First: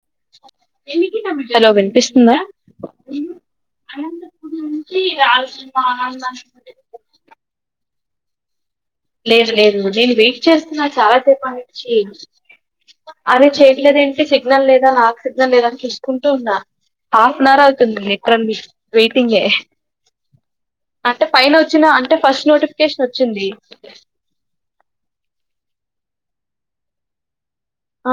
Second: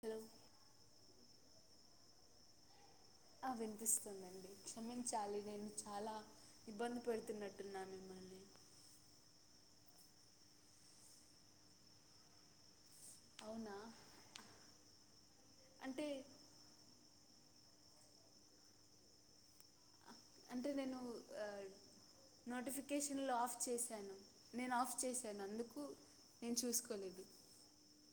Hello hello విన్పిస్తుందా? ఆ విన్పిస్తుందండి [inaudible] నేను చాలా ఇబ్బంది పెడుతున్నట్టున్నాను. లేద్ లేదు నేను వెయిట్ చేస్తున్నా చాలా సేపట్ నుంచి అదే అవునా చేయట్లేదు ఏంటి సిగ్నల్ లేదా నాక్ సిగ్నల్ లేదా అని అంటే చూసుకుంటూ ఉన్నా నరవుతుంది లిట్రలీ వెయిటింగే అంటే నేను అంటే ఆ, పైన ఒచ్చిన అంటే ఫస్ట్ నోటిఫికేషన్ ఒచ్చింది. నేన్ ఆఫ్ చేసాన్ అందుకు నేన్ చూస్కోలేదు. ఆ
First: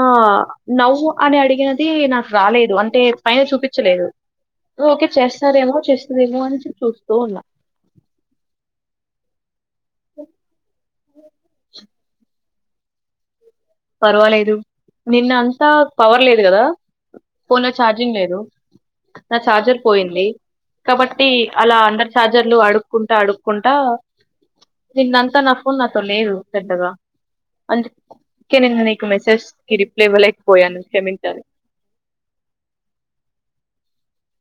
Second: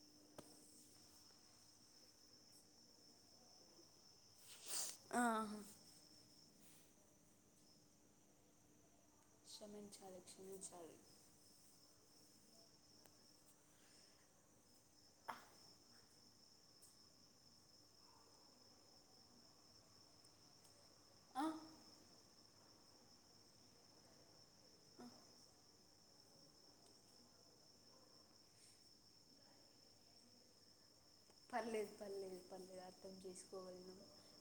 నవ్వు అని అడిగినది నాక్ రాలేదు అంటే పైన చూపిచలేదు. ఓకే ఆహా. చేస్తారేమో చేస్తదేమో అని చూస్తూ ఉన్నా క్షమించాలి క్షమించాలి. పర్వాలేదు నిన్న అంతా పవర్ లేదు గద ఫోన్ల ఛార్జింగ్ లేదు నా ఛార్జర్ పోయింది. కాబట్టి ఆ, అలా అందర్ ఛార్జర్లు అడుక్కుంటా, అడుక్కుంటా నిన్నంతా నా ఫోన్ నాతో లేదు పెద్దగా అం కే నిన్న నీకు మెసేజ్కి రిప్లై ఇవ్వలేకపోయాను క్షేమిం పర్లేదు పర్లేదు పర్లేదు అర్థం చేసుకోగలను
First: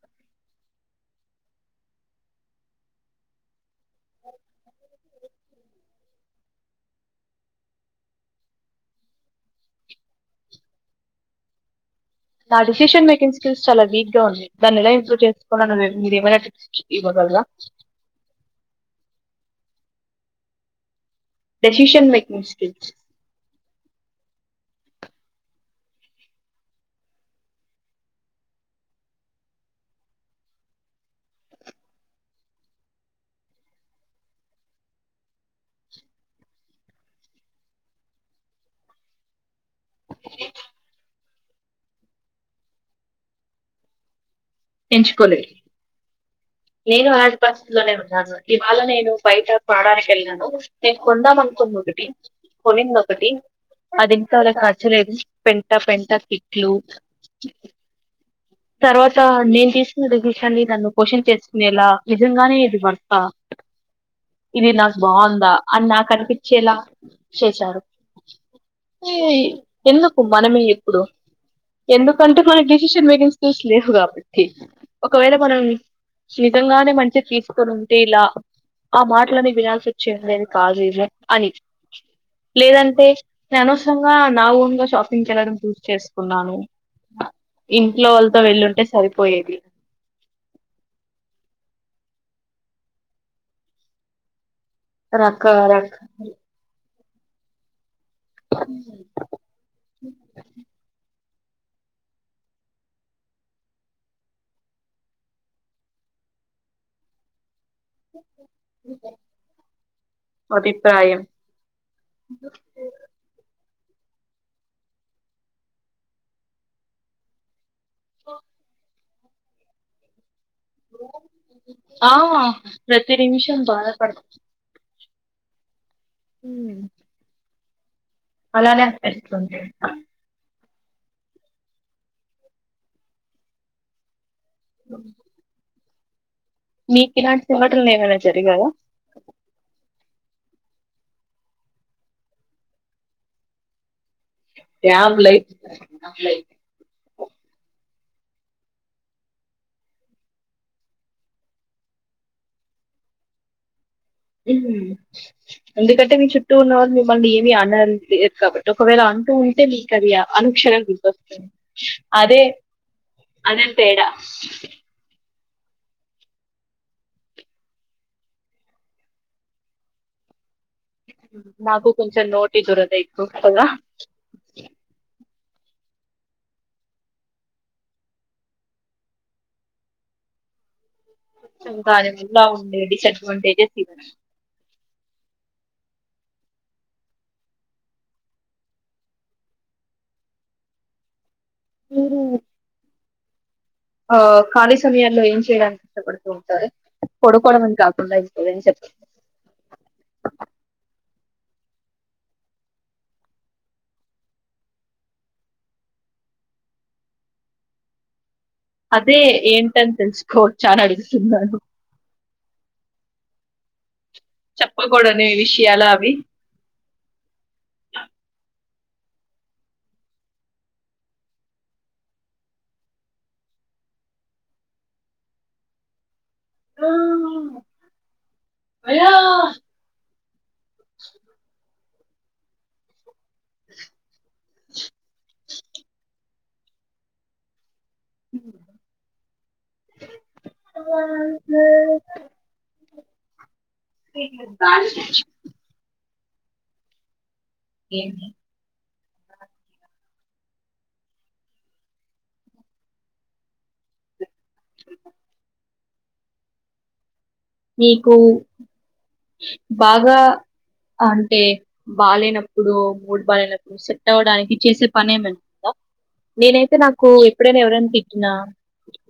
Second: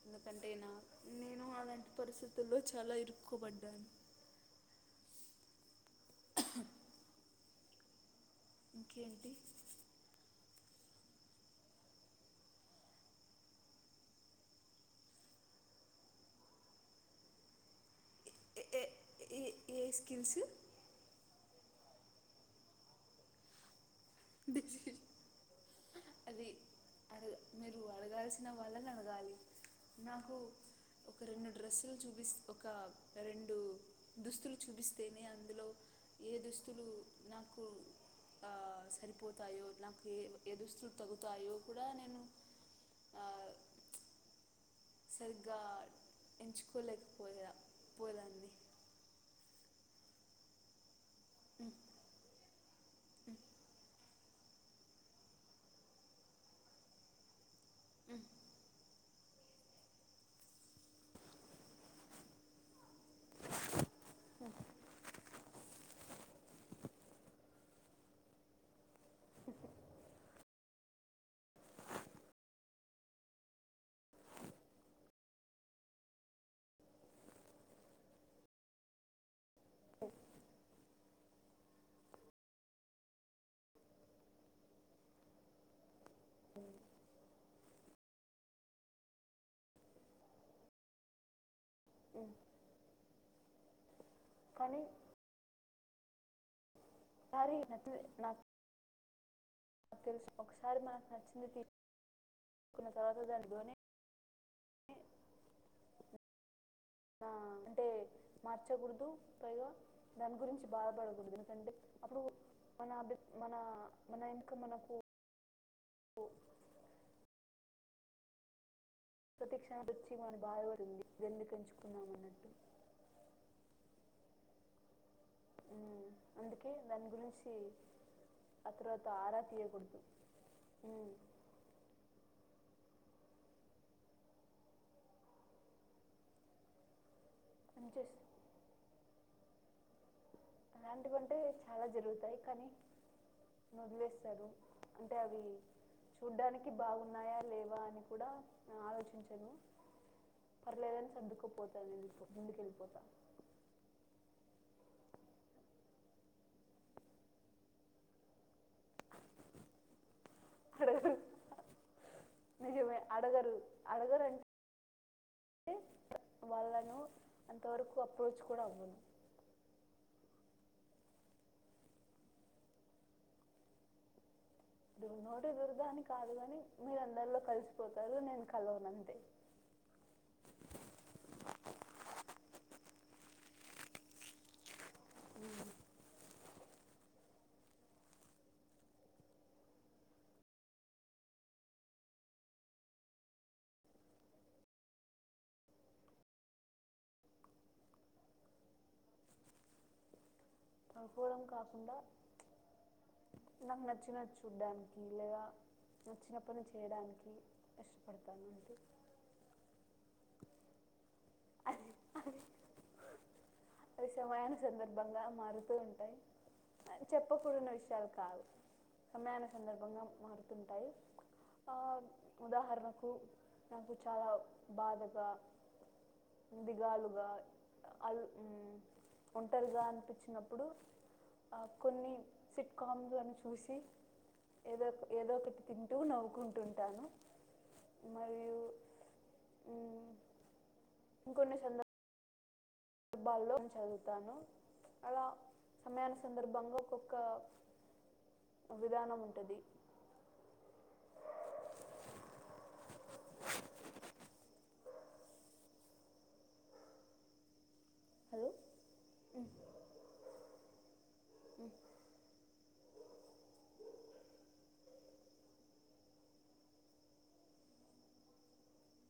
ఎందుకంటే నా నేను అలాంటి పరిస్థితుల్లో చాలా ఇరుక్కుబడ్డాను. [inaudible] ఇంకేంటి నా డిసిషన్ మేకింగ్ స్కిల్స్ చాలా వీక్ గా ఉంది. దాన్ని ఎలా ఇంప్రూవ్ చేసుకున్నా ను మీరు ఏమైన [inaudible] అల్లా ఏ- ఏ- ఏ ఏ స్కిల్స్ డెసిషన్ మేకింగ్ స్కిల్స్ [inaudible] అది మీరు అడగాల్సిన వాళ్లని అడగాలి నాకు ఒక రెండు డ్రెస్సులు చూపిస్ ఒక రెండు దుస్తులు చూపిస్తేనే అందులో ఏ దుస్తులు నాకు ఆ సరిపోతాయో నాకు ఏ ఏ దుస్తుల్ తగ్గుతాయో కూడా నేను ఆ ఎంచుకోలేదు సరిగ్గా నేను అలాంటి ఎంచుకోలేకపోయా పరిస్థితిలోనే ఉన్నాను. పోదాన్ని ఇవాళ నేను బయట పడడానికి ఏళ్ళినాను. కొందాం అనుకుంద్ ఒకటి కొనింద్ ఒకటి అది తలే కచలేదు పెంట పెంట టిక్లూ మ్ తర్వాత నేను తీసుకున్న డెసిషన్ మీద నువ్వు క్వశ్చన్ చేసుకునేలా నిజంగానే ఇది వర్త్ ఆ ఇది నాక్ బావుందా అన్ నాక్ అన్పిచ్చేలా చేశారు. ఇ ఎందుకు మనమే ఇప్పుడు ఎందుకంటే మనకి డిసిషన్ మేకింగ్ లేవు కాబట్టి ఒకవేళ మనం సీతంగానే మంచి తీస్కోనుంటే ఇలా ఆ మాటలన్ని వినాల్సొచింద్ కాదు అని లేదంటే నే అనవసరంగా నా ఓన్గా షాపింగ్ చేయదానిక్ చూస్ చేస్కున్నాను. ఇంట్లో వాళ్ళతో వెళ్ళుంటే సరిపోయేది. ఉమ్, కనీ రక రకాలు సారీ నచ్చలె నాక్ [inaudible] [inaudible] ఆ చె మార్చకూడదు పైగా దాని గురించి అభిప్రాయం బాధపడకూడదు ఎందుకంటే అప్పుడు మన అభి మన మన ఎందుకు మనకు కు వా ప్రతీక్షనం [unintelligible] మా అ ప్రతి నిమిషం బాధపడక్ ఉమ్, అందుకే మ్ దాని గురించి ఆ అలానే తర్వాత ఆరా అన్పిస్తుంది తీయకూడదు మ్ మీక్ ఇలాంటి సంఘటలు మంచి ఏమైనా జరిగాయా అలాంటివంటే చాలా జరుగుతాయి కానీ నుదిలేస్ అంటే డ్యామ్ అవి లైఫ్ చూడ్డానికి బాగున్నాయా లేవాని కూడా ఆలోచించను పర్లేదని సర్దుకుపోతాను ఎందుకో ముందుకెళ్ళిపోతా మ్ ఎందుకంటే మీ చుట్టూ ఉన్న వాళ్ళు మిమ్మల్ని ఏమీ అనర్ లేరు కాబట్టి ఒకవేళ అంటూ ఉంటే మీకది అనుక్షణం అడగరు గుర్తొస్తది అదే నిజమే అడగరు అదే తేడ అడగరు అంటే వాళ్ళను అంతవరకు అప్రోచ్ కూడా అవ్వను నాకు కొంచెం నోటి దురద ఎక్కువ కదా దు- నోటి దురదాని కాదు గాని మీర్ అందర్లో కలిసిపోతారు నేను కలవనంతే కొంచం కానీ [unintelligible] ఉండే డిసడ్వాంటేజెస్ [unintelligible] మీరు ఒ ఖాళీ సమయాల్లో ఏం చేయడానికి ఇష్టపడుతూ ఉంటారు పడుకోవడం అని కాకుండా ఇంకేం చెప్ అనుకోడం కాకుండా నాకు నచ్చినది చూడ్డానికి లేదా నచ్చిన పని చేయడానికి ఇష్టపడుతాను అదే ఏంటని తెల్సుకోవచ్చా అని అడుగుతున్నాను అవి సమయన సందర్భంగా చెప్పకూడని మారుతూ విషయాలు అవి ఉంటయ్ అ చెప్పకూడని విషాయలు కావు సమయను సందర్భంగా మారుతుంటాయి ఆ ఉదాహరణకు నాకు చాలా బాధగా దిగాలుగా అల్ మ్ ఒంటరిగా అనిపించ్చినప్పుడు అప్ కొన్ని సిట్కామ్లను చూసి ఏదోక్ ఏదో ఒకటి తింటూ నవ్వుకుంటుంటాను మరియు మ్, ఇంకొన్ని సంద హెబ్బల్లో చదువుతాను అలా సమయానీ సందర్భంగా ఒక్కొక్క ఏమీ విధానం ఉంటది మీకు హలో బాగా అంటే బాలేనప్ ప్పుడు మూడ్బాలేనప్పుడు సెట్ అవ్వడానికి చేసే పనేమన్నానుందా నేనైతే నాకు ఎప్పుడైనా ఎవరైనా తిట్టినా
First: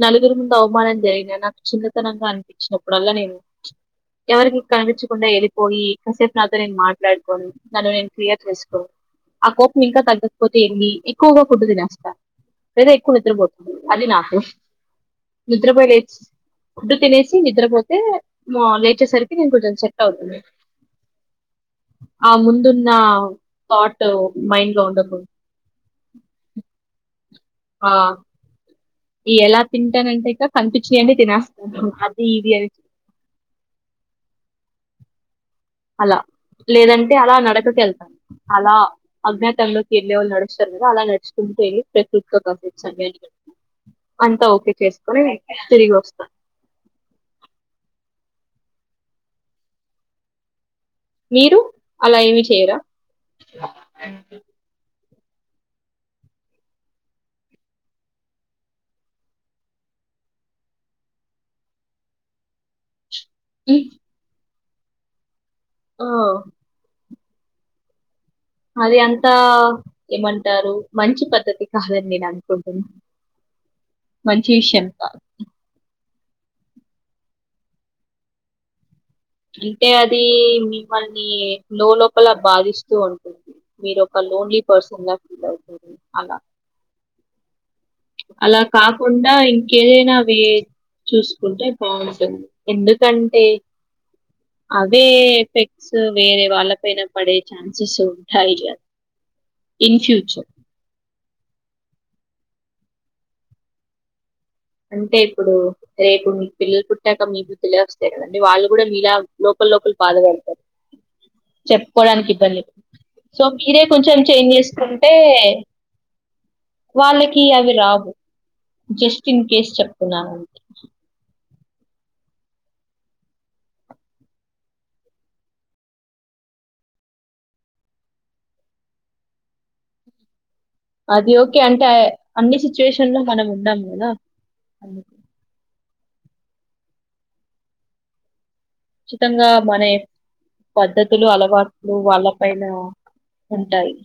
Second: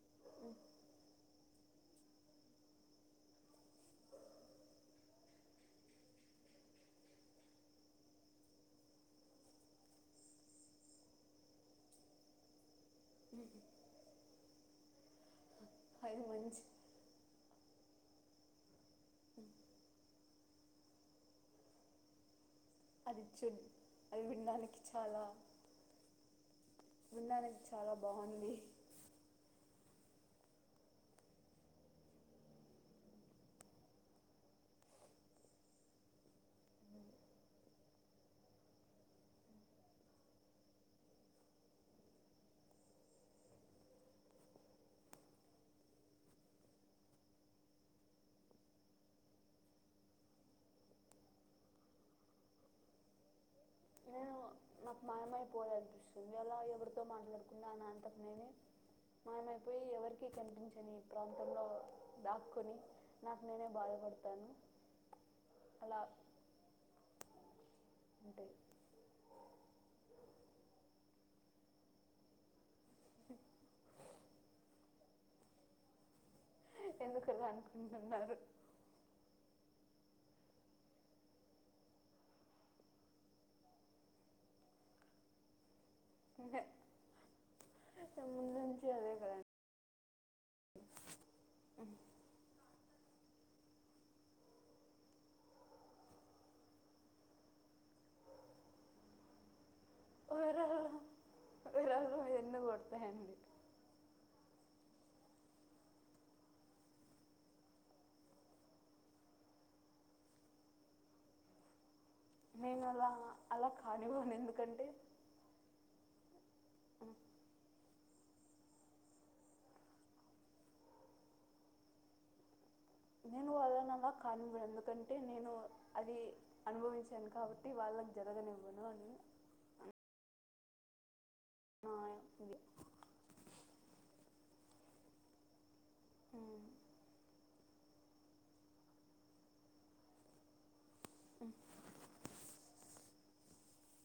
నలుగురి ముందు అవమానం జరిగినా నాకు చిన్నతనంగా అనిపిచ్చినప్పుడల్లా నేను ఎవరికి కనిపిచ్చకుండా ఎళ్ళిపోయి కాసేపు నాతోన్ నేను మాట్లాడుకోని నన్ను నేను క్లియర్ చేస్కో ఆ కోపం ఇంకా తగ్గకపోతే ఏంది ఎక్కువగా ఫుడ్ తినేస్తా నేనే ఎక్కువ నిద్రపోత అది నాకు నిద్రపోయి లేచ్ అది మంచి ఫుడ్డు తినేసి నిద్రపోతే మోర్న్ లే చ్చేరిసారికి కొంచెం సెట్ అవుతుంది అవును దున్న అది చూ థాట్ అది మైండ్ వినడానికి లో ఉండకు చాలా ఉన్నాననికి చాలా బాగుంది ఇ ఎలా తింటానంటే ఇక కనిపించనండి తినేస్తా అది ఇది అని అలా లేదంటే అలా నడకకు వెళ్తా అలా అజ్ఞాతంలోకి వెళ్ళే ఒళ్ళు నడుస్తారు చూద్ అలా నడుచుకుంట [unintelligible] అంతా ఓకే చేసుకొని తిరిగి వస్తా మీరు అలా ఏమి చేయరా మయమైపోయాయిపిస్తుంది ఎలా ఎవరితో మాట్లాడుకుండా అనంతకు మేమే మయమైపోయి ఎవరికి కనిపించని ఈ ప్రాంతంలో దాక్కొని నాకు నేనే బాధపడతాను అలా ఆ ఉంటాయి అది అంతా ఏమంటారు మంచి పద్ధతి కాదని నేను అనుకుంటున్నా మంచి విషయం కా హ ఎందుకలా అనుకుంటున్నారు అంటే అది మిమ్మల్ని లో లోపల బాధిస్తూ ఉంటుంది మీరోపల లోన్లీ పర్సన్ అలా ముందు అలా నుంచి అదే కాకుండా కదా ఇంకేదైనావే చూసుకుంటే బావుంటది ఎందుకంటే అవే ఎఫెక్ట్స్ వేరే వాళ్ళ పైన పడే ఛాన్సెస్ ఉంటాయి కదా ఇన్ ఫ్యూచర్ [inaudible] మీరు ఎన్నో కొడతాయండి అంటే ఇప్పుడు రేపు మీ పిల్లలు పుట్టాక మీ బుద్ధిలే వస్తాయి కదండి వాళ్ళు కూడా మీలా లోపల లో లోపల బాధపడతారు చెప్ కోడాలనికి ఇబ్బంలే నేను అలా సో అలా మీరే కొంచెం కానివ్వను చేంజ ఎందుకంటే చేసుకుంటే వాళ్ళకి అవి రావు జస్ట్ ఇన్ కేస్ చెప్తున్నాను అంతే నేను వాళ్ళని అన్నా కానువేదుకంటే నేను అది అనుభవించాను కాబట్టి వాళ్ళ [unintelligible] అది ఓకే అంటే నా అ అన్ని ఇది సిచ్యుయేషన్ లో మనం ఉండాలి కదా అందుకు ఆ ఖచ్చితంగా మన ఏ పద్ధతులు అలవాట్లు వాళ్ళ పైన ఉంటాయి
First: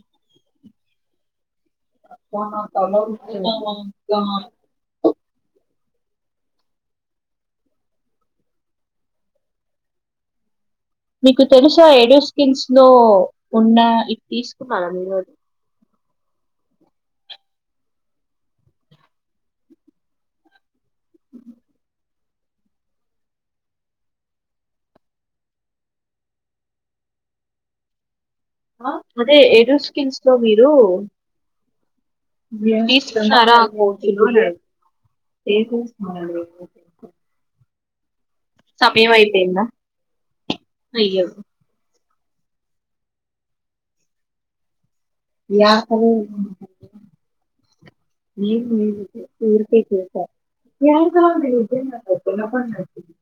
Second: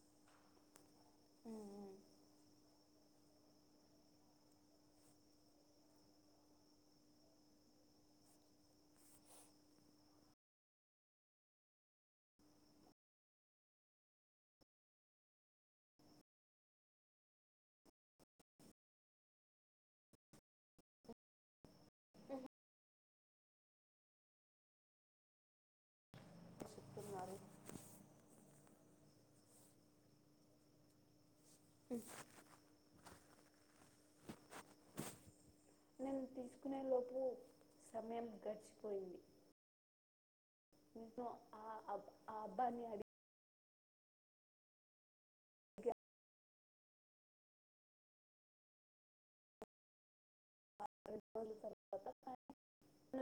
ఉమ్, ఉమ్ వా [unintelligible] మీకు తెలుసా ఏడూ స్కిల్స్ లో ఉన్న ఇవి తీసుకున్నారా మీరోజు సెపండి మరీ అ అదే ఎడూస్కిన్స్ లో మీరు [unintelligible] సమయమ్ సమయం అయిపోయింద నేను అయ్యో ఆ అబ్- ఆ అబ్బాని అడి యాహు ఏం లేదు ఊరికే చేశా రెండు రోజుల తర్వాత [unintelligible]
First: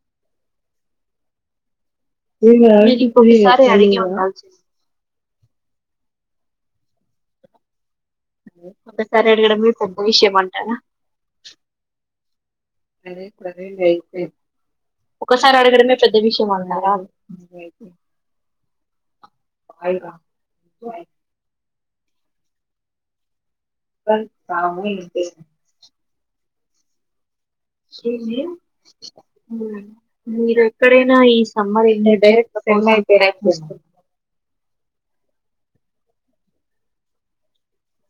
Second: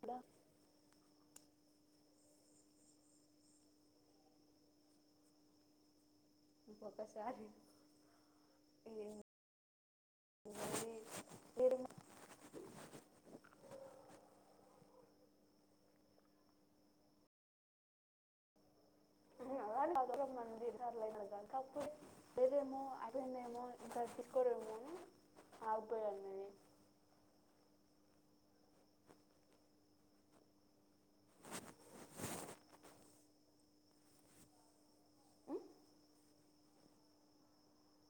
హలో వీళ్ళనడిగి పోని ఒక్కసారీ ఒక్కసారి అడగడమే పెద్ద విష్యం అంటారా వేరే వేరే సరే సరే లే అయిపో ఒక్కసారి అడగడమే పెద్ద విష్యం అన్నారా నేనెవ్వరినడగనండి సర్లేనంకా తప్పు చేస్తదేమో అయిపోయిందేమో ఇంకా వన్ తీసుకోరేమో అని పావ్వింటే ఆగిపోయాను నేను మీరెక్కడైనా ఈ సమ్మర్ ఎండ డైరెక్ట్గా అయిపోయినట్టుంది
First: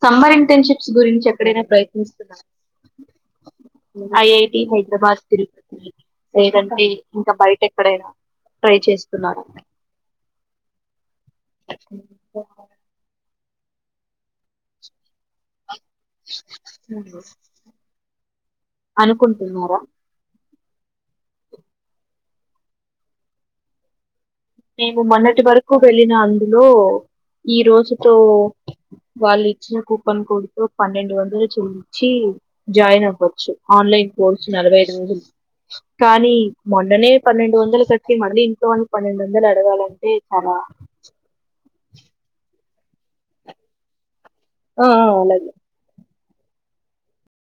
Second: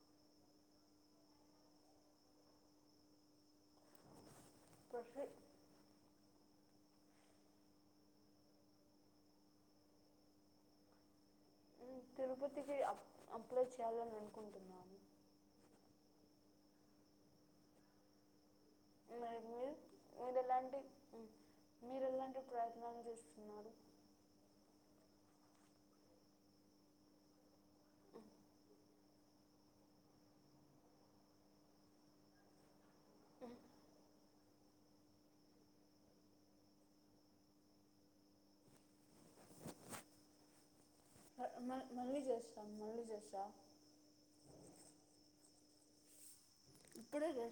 సమ్మర్ ఇంటర్న్షిప్స్ గురించి ఎక్కడైనా ప్రయత్నిస్తున్నారా ఐ ఐ టి హైద్రాబాద్ ప్రొఫె తిరుపతి లేదంటే ఇంకా బైటెక్కడైనా ట్రై చేస్తున్నారా ఉ తిరుపతికి అప్ అప్లై చేయ్యాల్ననుకుంటున్నాను ఉ హు అనుకుంటున్నారా డి ఉ మీరెలాంటి ప్రయత్నాలు జేస్తున్నారు నేను మొన్నటి వరకు వెళ్ళినందులో ఈ రోజుతో వాళ్ళిచ్చిన కూపన్ కోడ్తో పన్నెండు వందలు చెల్లించ్చి జాయిన్ అవ్ వొచ్చు ఆన్లైన్ కోర్స్ నలభై ఐద్రోజుల్ కానీ మొన్ననే పన్నెండు వందలు కట్టి మర్లీ ఇంక్కో పన్నెండు వందలడగాలంటే చాలా మ మ మళ్ళీ చేస్తాం మళ్ళీ చేస్సా అ అ అలాగే ఇప్పుడే జే